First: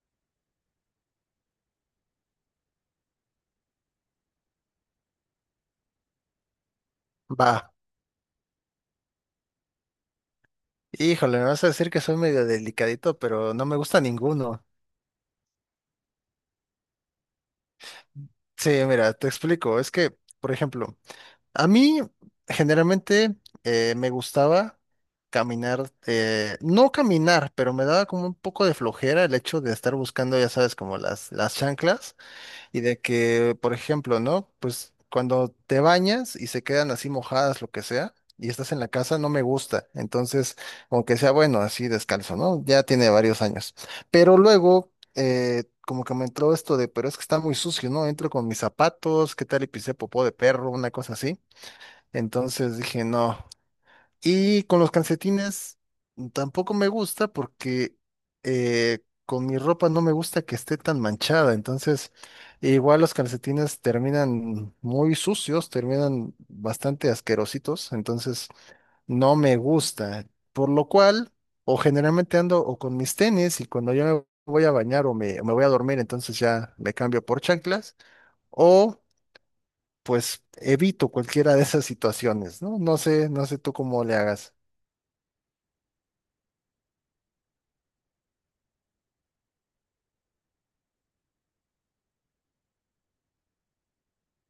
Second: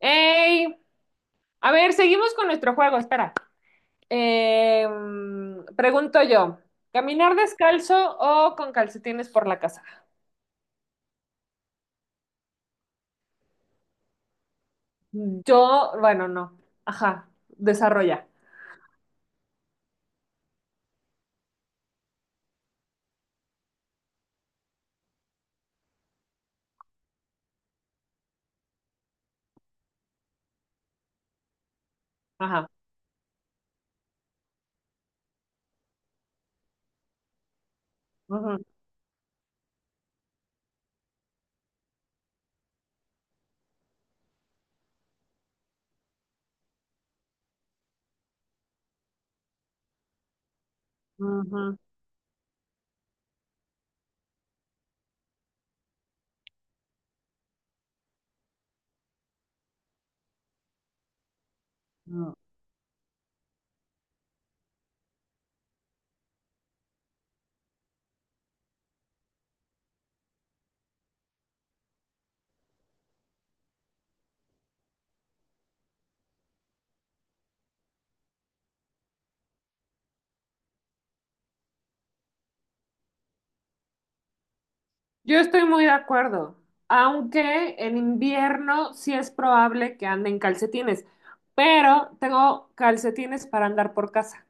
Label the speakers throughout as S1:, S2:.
S1: Ey, a ver, seguimos con nuestro juego, espera. Pregunto yo, ¿caminar
S2: Va.
S1: descalzo o con calcetines por la casa?
S2: Híjole, me vas a decir que soy medio delicadito, pero no me gusta ninguno.
S1: Yo, bueno, no. Ajá, desarrolla.
S2: Sí, mira, te explico. Es que, por ejemplo, a mí generalmente me gustaba caminar, no caminar, pero me daba como un poco de flojera el hecho de estar buscando, ya sabes, como las chanclas.
S1: Ajá.
S2: Y de que, por ejemplo, ¿no? Pues cuando te bañas y se quedan así mojadas, lo que sea, y
S1: Ujú,
S2: estás en la casa, no me gusta. Entonces, aunque sea bueno, así descalzo, ¿no? Ya tiene varios años. Pero luego, como que me entró esto de, pero es que está muy sucio, ¿no? Entro con mis zapatos, ¿qué tal? Y pisé popó de perro, una cosa así.
S1: ujú,
S2: Entonces dije, no, y con los calcetines tampoco me gusta porque eh, con mi ropa no me gusta que esté tan manchada. Entonces,
S1: ujú.
S2: igual los calcetines terminan muy sucios, terminan bastante asquerositos. Entonces, no me gusta. Por lo cual, o generalmente ando o con mis tenis y cuando yo me voy a bañar o me voy a dormir, entonces ya me cambio por chanclas. O pues evito cualquiera de esas situaciones, ¿no? No sé, no sé tú cómo le hagas.
S1: Yo estoy muy de acuerdo, aunque en invierno sí es probable que ande en calcetines, pero tengo calcetines para andar por casa.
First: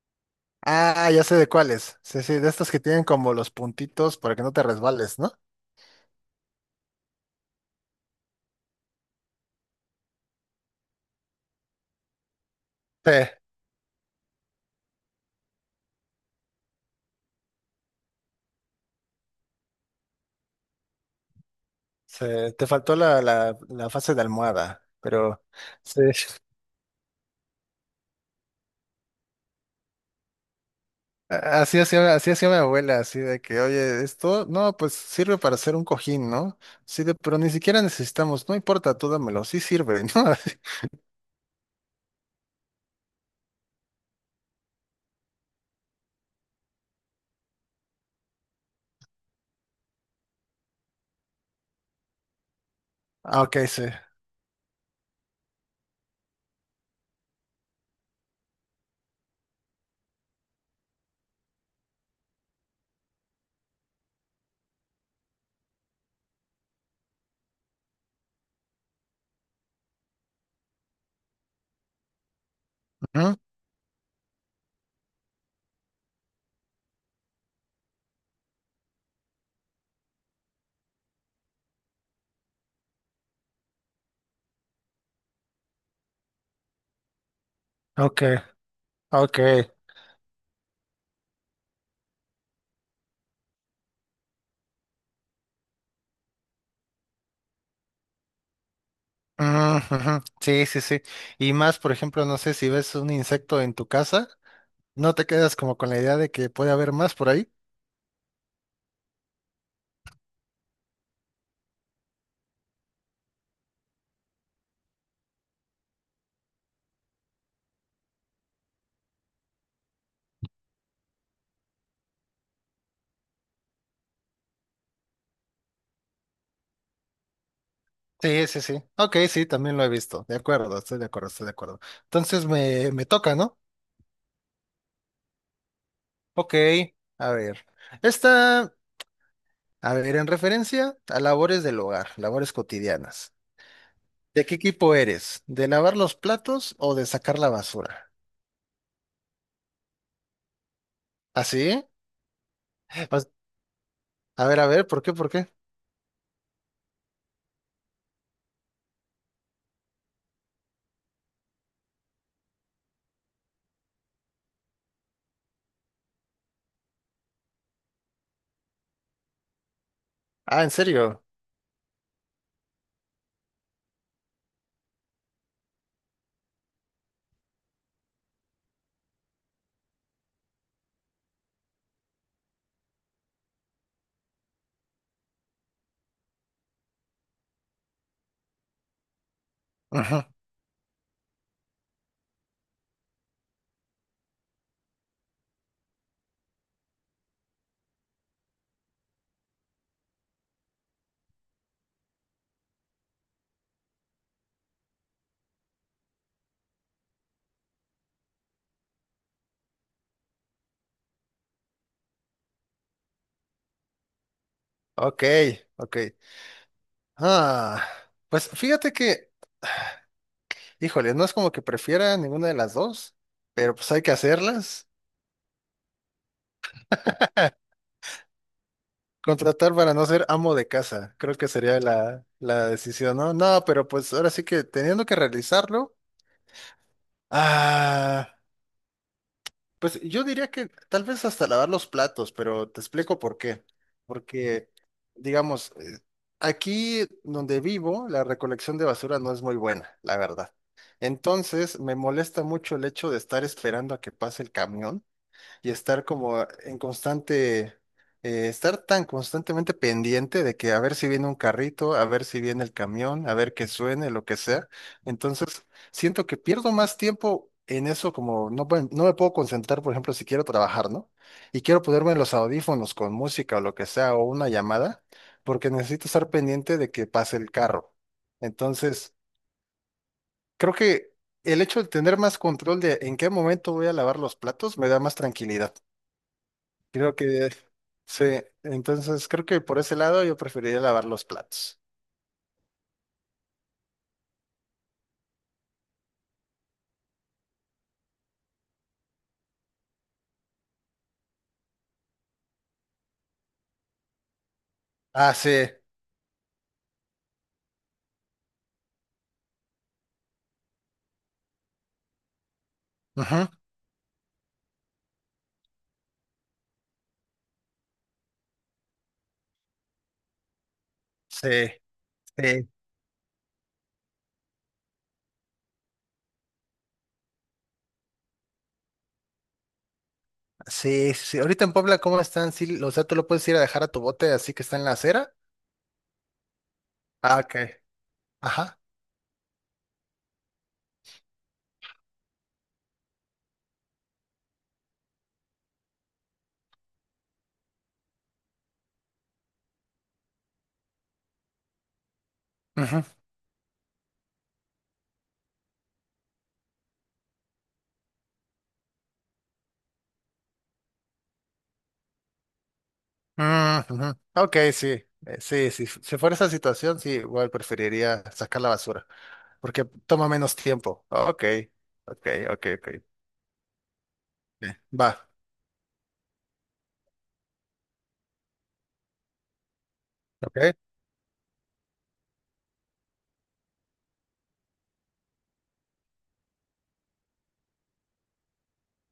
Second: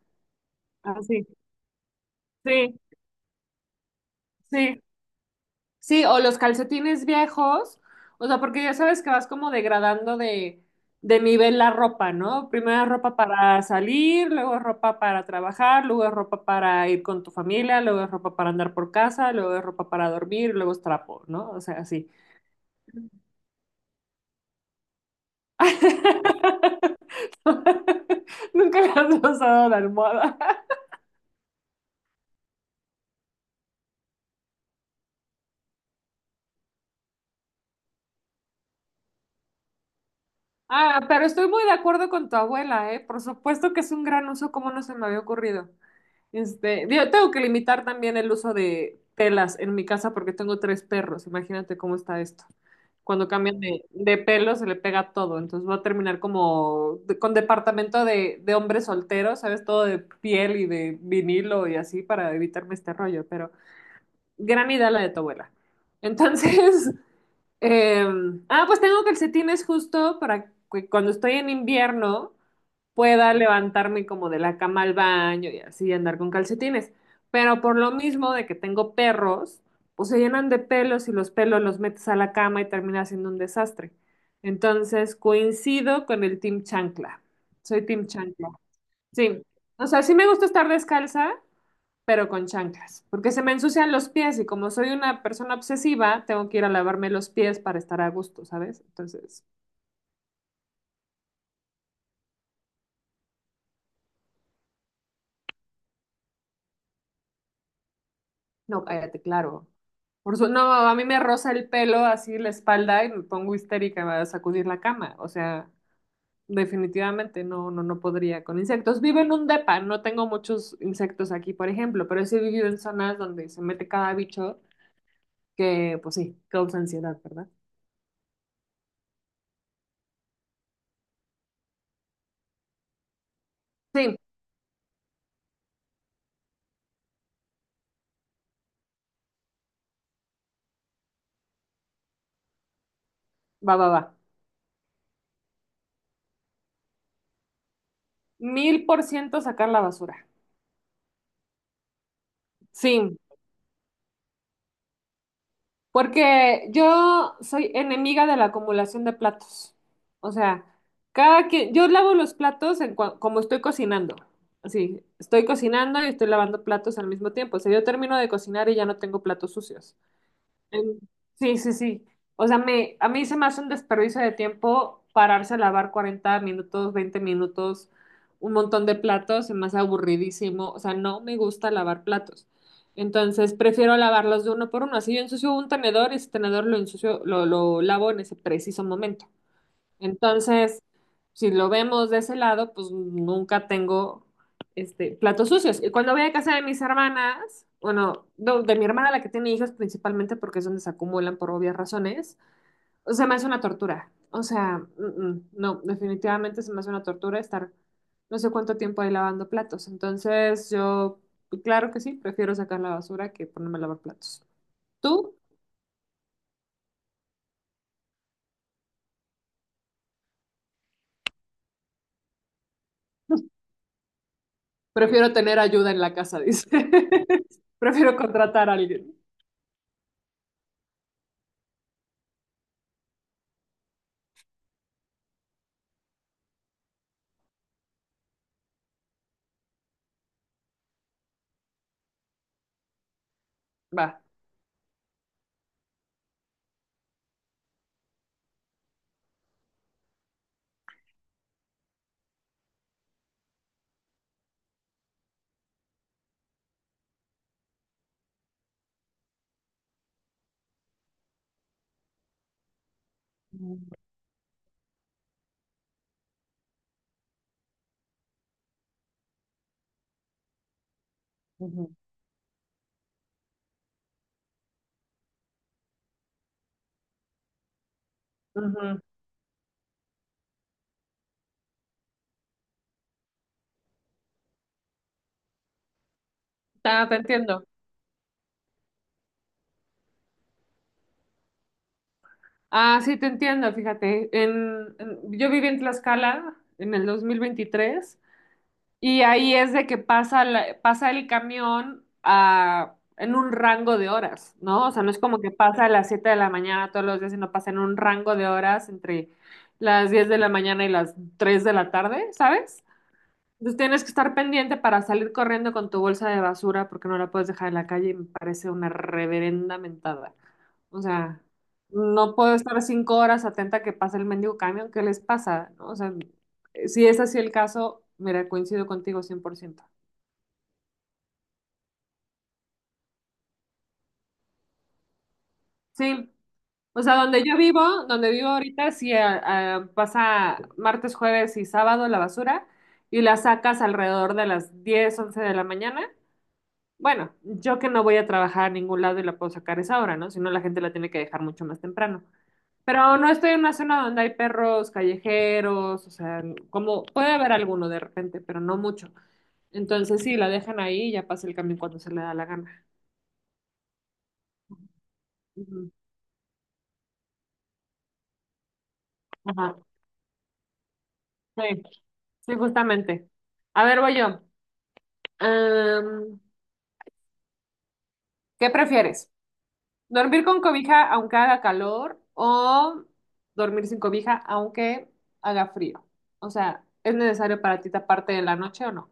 S2: Ah, ya
S1: Así.
S2: sé de cuáles. Sí, sí, de estos
S1: Sí,
S2: que tienen como los puntitos para que no
S1: sí,
S2: te
S1: sí.
S2: resbales, ¿no?
S1: Sí, o los calcetines viejos, o sea, porque ya sabes que vas como degradando de nivel la ropa, ¿no? Primero es
S2: Sí,
S1: ropa para salir, luego es ropa para trabajar, luego es ropa para ir con tu familia, luego es ropa para andar por casa, luego es ropa para dormir, luego es trapo, ¿no? O sea, así.
S2: sí, te faltó la fase de almohada, pero sí.
S1: Nunca le has usado la almohada.
S2: Así hacía mi abuela, así de que, oye, esto, no, pues sirve para hacer un cojín, ¿no? Sí, de, pero ni siquiera necesitamos, no importa, tú dámelo, sí sirve, ¿no?
S1: Ah, pero estoy muy de acuerdo con tu abuela, ¿eh? Por supuesto que es un gran uso, como no se me había ocurrido. Este, yo tengo que limitar también el uso de telas en mi casa porque tengo tres perros. Imagínate cómo está esto. Cuando
S2: Ah, ok,
S1: cambian
S2: sí.
S1: de pelo se le pega todo. Entonces va a terminar como de- con departamento de hombres solteros, ¿sabes? Todo de piel y de vinilo y así para evitarme este rollo. Pero gran idea la de tu abuela. Entonces, eh, pues tengo calcetines justo para que cuando estoy en invierno pueda
S2: Ujú.
S1: levantarme como de la cama al baño y así andar con calcetines. Pero por lo mismo de que tengo perros, pues se llenan de pelos y los pelos los metes a la cama y termina siendo un desastre. Entonces coincido con el Team Chancla. Soy Team
S2: Ok,
S1: Chancla.
S2: ok.
S1: Sí. O sea, sí me gusta estar descalza, pero con chanclas, porque se me ensucian los pies y como soy una persona obsesiva, tengo que ir a lavarme los pies para estar a gusto, ¿sabes? Entonces,
S2: Ujú, ujú. Sí, sí, sí. Y más, por ejemplo, no sé si ves un insecto en tu casa. ¿No te quedas como con la idea de que puede haber más por ahí?
S1: no, cállate, claro. No, a mí me roza el pelo así la espalda y me pongo histérica a sacudir la cama. O sea, definitivamente no, no, no podría con insectos. Vivo en un depa, no tengo muchos insectos aquí, por ejemplo, pero sí he vivido en zonas donde se mete cada bicho que, pues sí, causa ansiedad, ¿verdad?
S2: Sí, sí, sí. Ok, sí, también lo he visto. De acuerdo, estoy de acuerdo, estoy de acuerdo. Entonces me toca, ¿no?
S1: Sí,
S2: Ok, a ver. Esta, a ver, en referencia a labores del hogar, labores cotidianas.
S1: va, va, va.
S2: ¿De qué equipo eres? ¿De lavar los platos o de sacar la basura?
S1: 1000% sacar la basura.
S2: ¿Así?
S1: Sí,
S2: A ver, a ver, ¿por qué, por qué?
S1: porque yo soy enemiga de la acumulación de platos. O sea, cada quien, yo lavo los platos como estoy cocinando. Así, estoy cocinando y estoy lavando platos al mismo tiempo. O sea, yo termino de cocinar y ya no tengo platos sucios.
S2: Ah, ¿en
S1: En-
S2: serio?
S1: Sí, sí, sí. O sea, a mí se me hace un desperdicio de tiempo pararse a lavar 40 minutos, 20 minutos, un montón de platos, se me hace aburridísimo. O sea, no me gusta lavar platos. Entonces, prefiero lavarlos de uno por uno. Así yo ensucio un tenedor, y ese tenedor lo ensucio, lo lavo en ese preciso momento.
S2: Ujú.
S1: Entonces, si lo vemos de ese lado, pues nunca tengo este, platos sucios. Y cuando voy a casa de mis hermanas, bueno, no, de mi hermana, la que tiene hijos principalmente, porque es donde se acumulan por obvias razones, o sea, me hace una tortura. O sea, no, definitivamente se me hace una tortura estar no sé cuánto tiempo ahí lavando platos. Entonces, yo, pues, claro que sí, prefiero sacar la basura que ponerme a lavar platos.
S2: Ok,
S1: ¿Tú?
S2: ok. Ah, pues fíjate que híjole, no es como que prefiera ninguna de las dos, pero pues hay que hacerlas.
S1: Prefiero tener ayuda en la casa, dice. Prefiero contratar a alguien.
S2: Contratar para no ser amo de casa, creo que sería la decisión, ¿no? No, pero pues ahora sí que teniendo que realizarlo, ah, pues yo diría que tal vez hasta lavar los platos, pero te explico por qué.
S1: Va.
S2: Porque, digamos, aquí donde vivo, la recolección de basura no es muy buena, la verdad. Entonces, me molesta mucho el hecho de estar esperando a que pase el camión y estar como en constante, estar tan constantemente pendiente de que a ver si viene un carrito, a ver si viene el camión, a ver que suene, lo que sea. Entonces, siento que pierdo más tiempo en eso, como no, no me puedo concentrar, por ejemplo, si quiero trabajar, ¿no? Y quiero
S1: Ujú.
S2: ponerme los audífonos con música o lo que sea, o una llamada, porque necesito estar pendiente de que pase el carro.
S1: Ujú.
S2: Entonces, creo que el hecho de tener más control de en qué momento voy a lavar los platos me da más tranquilidad.
S1: Ah,
S2: Creo
S1: te
S2: que
S1: entiendo.
S2: sí. Entonces, creo que por ese lado yo preferiría lavar los platos.
S1: Ah, sí, te entiendo, fíjate. Yo viví en Tlaxcala en el 2023 y ahí es de que pasa, pasa el camión en un rango de horas, ¿no? O sea, no es
S2: Ah,
S1: como que
S2: sí.
S1: pasa a las 7 de la mañana todos los días, sino pasa en un rango de horas entre las 10 de la mañana y las 3 de la tarde, ¿sabes?
S2: Ujú.
S1: Entonces tienes que estar pendiente para salir corriendo con tu bolsa de basura porque no la puedes dejar en la calle y me parece una reverenda mentada. O sea,
S2: Sí,
S1: no puedo
S2: sí,
S1: estar 5 horas atenta a que pase el mendigo camión. ¿Qué les pasa? ¿No? O sea, si es así el caso, mira, coincido contigo 100%.
S2: sí, sí. Ahorita en Puebla, ¿cómo están? Sí, o sea, tú lo puedes ir a dejar a tu bote así que está en la acera.
S1: Sí, o sea,
S2: Ah,
S1: donde yo
S2: ok.
S1: vivo, donde vivo
S2: Ajá.
S1: ahorita, pasa martes, jueves y sábado la basura y la sacas alrededor de las 10 11 de la mañana. Bueno, yo que no voy a trabajar a ningún lado y la puedo sacar esa hora, ¿no? Si no, la gente la tiene que dejar mucho más temprano.
S2: Ujú.
S1: Pero no estoy en una zona donde hay perros callejeros, o sea, como puede haber alguno de repente, pero no mucho. Entonces sí, la dejan ahí y ya pasa el camión cuando se le da la gana.
S2: Mm, ujú. Ok, sí. Sí, sí.
S1: Ujú.
S2: Si fuera esa situación, sí, igual preferiría sacar la basura,
S1: Ajá,
S2: porque toma menos tiempo. Ok,
S1: sí,
S2: ok,
S1: sí,
S2: ok, ok.
S1: justamente. A ver, voy yo.
S2: Sí. Va.
S1: Am, ¿Qué prefieres? Dormir
S2: Ok.
S1: con cobija aunque haga calor o dormir sin cobija aunque haga frío. O sea, ¿es necesario para ti taparte de la noche o no?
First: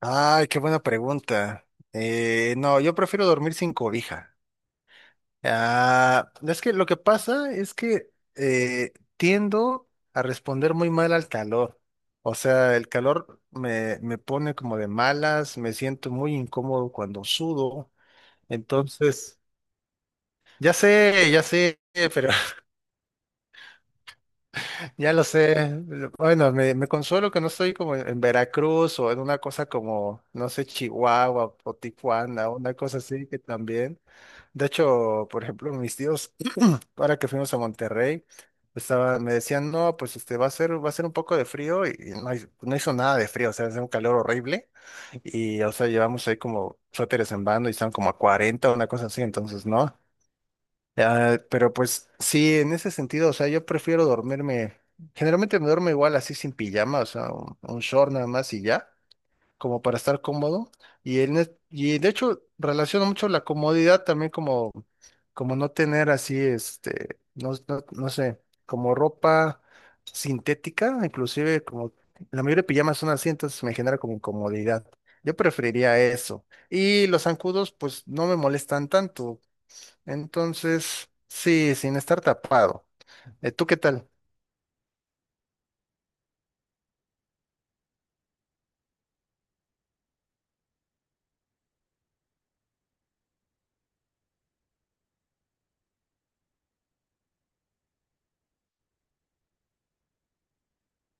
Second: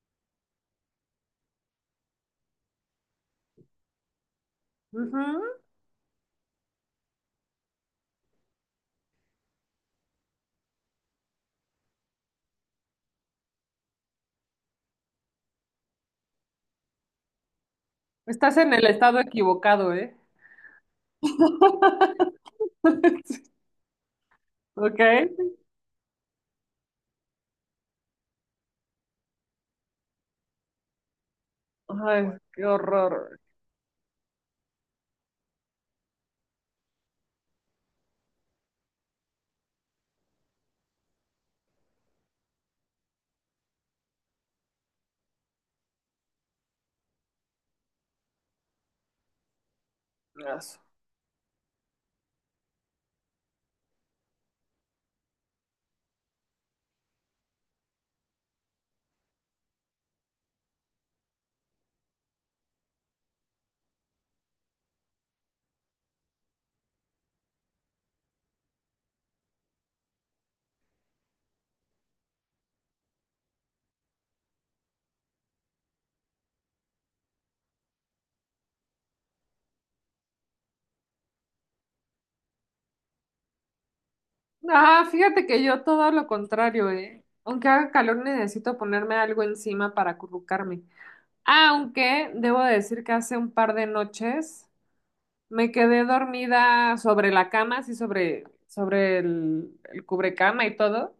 S2: Ay, qué buena pregunta. No, yo prefiero dormir sin cobija.
S1: Ujú.
S2: Ah, es que lo que pasa es que tiendo a responder muy mal al calor. O sea, el calor me pone como de malas, me siento muy incómodo cuando sudo.
S1: Estás en el estado
S2: Entonces,
S1: equivocado, ¿eh?
S2: ya sé, pero
S1: Ok.
S2: ya lo sé. Bueno, me consuelo que no estoy como en Veracruz o en una cosa como, no sé, Chihuahua o
S1: Ay,
S2: Tijuana,
S1: qué
S2: una cosa así
S1: horror.
S2: que también. De hecho, por ejemplo, mis tíos, ahora que fuimos a Monterrey, estaba, me decían, no, pues este va a ser un poco de frío y no, no hizo nada de frío, o sea, hace un calor horrible. Y, o sea, llevamos ahí como suéteres en bando y estaban como a 40 una cosa así, entonces, ¿no?
S1: Eso.
S2: Ah, pero pues sí, en ese sentido, o sea, yo prefiero dormirme, generalmente me duermo igual así sin pijama, o sea, un short nada más y ya, como para estar cómodo. Y, y de hecho relaciono mucho la comodidad también como, como no tener así, este, no, no, no sé, como ropa sintética, inclusive como la mayoría de pijamas son así, entonces me genera como incomodidad. Yo preferiría eso. Y los zancudos, pues no me molestan tanto. Entonces, sí, sin estar tapado. ¿Tú qué tal?
S1: Ah, fíjate que yo todo lo contrario, ¿eh? Aunque haga calor, necesito ponerme algo encima para acurrucarme. Aunque debo decir que hace un par de noches. Me quedé dormida sobre la cama, así sobre el cubrecama y todo,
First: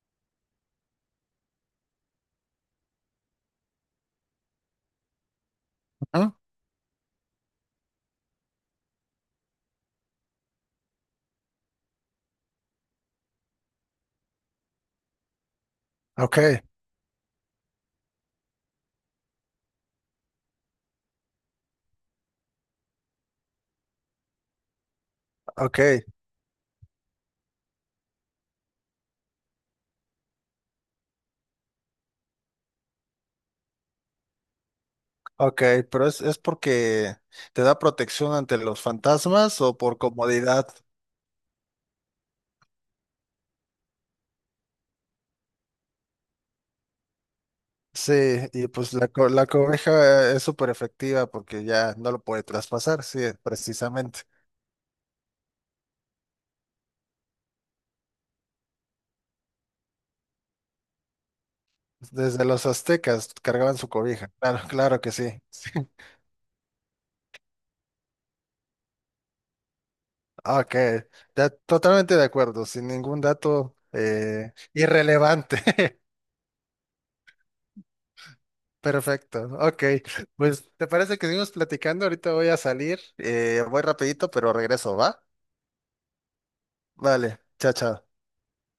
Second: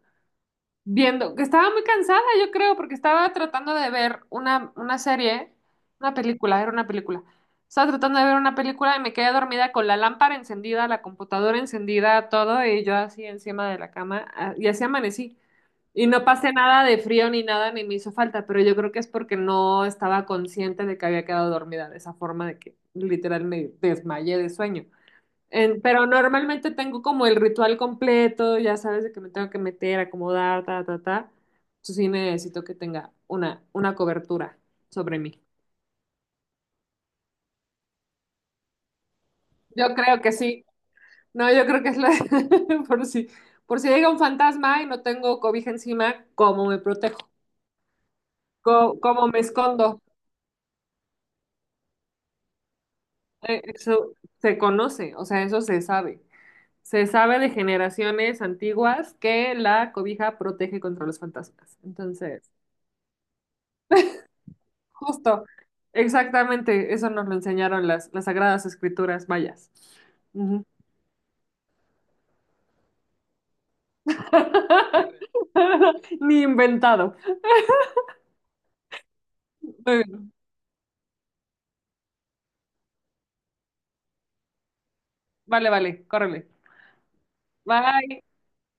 S1: viendo que estaba muy cansada, yo creo, porque estaba tratando de ver una serie, una
S2: ¿Ah?
S1: película, era una película. Estaba tratando de ver una película y me quedé dormida con la lámpara encendida, la computadora encendida, todo, y yo así encima de la cama, y así amanecí. Y no
S2: Ok,
S1: pasé nada de frío ni nada, ni me hizo falta, pero yo creo que es porque no estaba consciente de que había quedado dormida de esa forma de que literal me desmayé de sueño.
S2: ok,
S1: Pero normalmente tengo como el ritual completo, ya sabes de que me tengo que meter, acomodar, ta, ta, ta. Entonces sí necesito que tenga una cobertura sobre mí.
S2: ok, pero es porque te da protección ante los fantasmas o
S1: Yo
S2: por
S1: creo que sí.
S2: comodidad.
S1: No, yo creo que es la... por si, por si llega un fantasma y no tengo cobija encima, ¿cómo me protejo?
S2: Sí, y pues
S1: ¿Cómo, me
S2: la
S1: escondo?
S2: cobeja es súper efectiva porque ya no lo puede traspasar, sí,
S1: Eso
S2: precisamente.
S1: se conoce, o sea, eso se sabe. Se sabe de generaciones antiguas que la cobija protege contra los fantasmas.
S2: Desde
S1: Entonces...
S2: los aztecas cargaban su cobija. Claro, claro que sí.
S1: Justo, exactamente, eso nos lo enseñaron las sagradas escrituras mayas. Ujú.
S2: Ok, totalmente de acuerdo, sin ningún dato irrelevante.
S1: Ni inventado.
S2: Perfecto, ok.
S1: Muy bien.
S2: Pues, ¿te parece que seguimos platicando? Ahorita voy a salir, voy rapidito, pero regreso, ¿va?
S1: Vale, vale, córrele.
S2: Vale, chao, chao.
S1: Bye.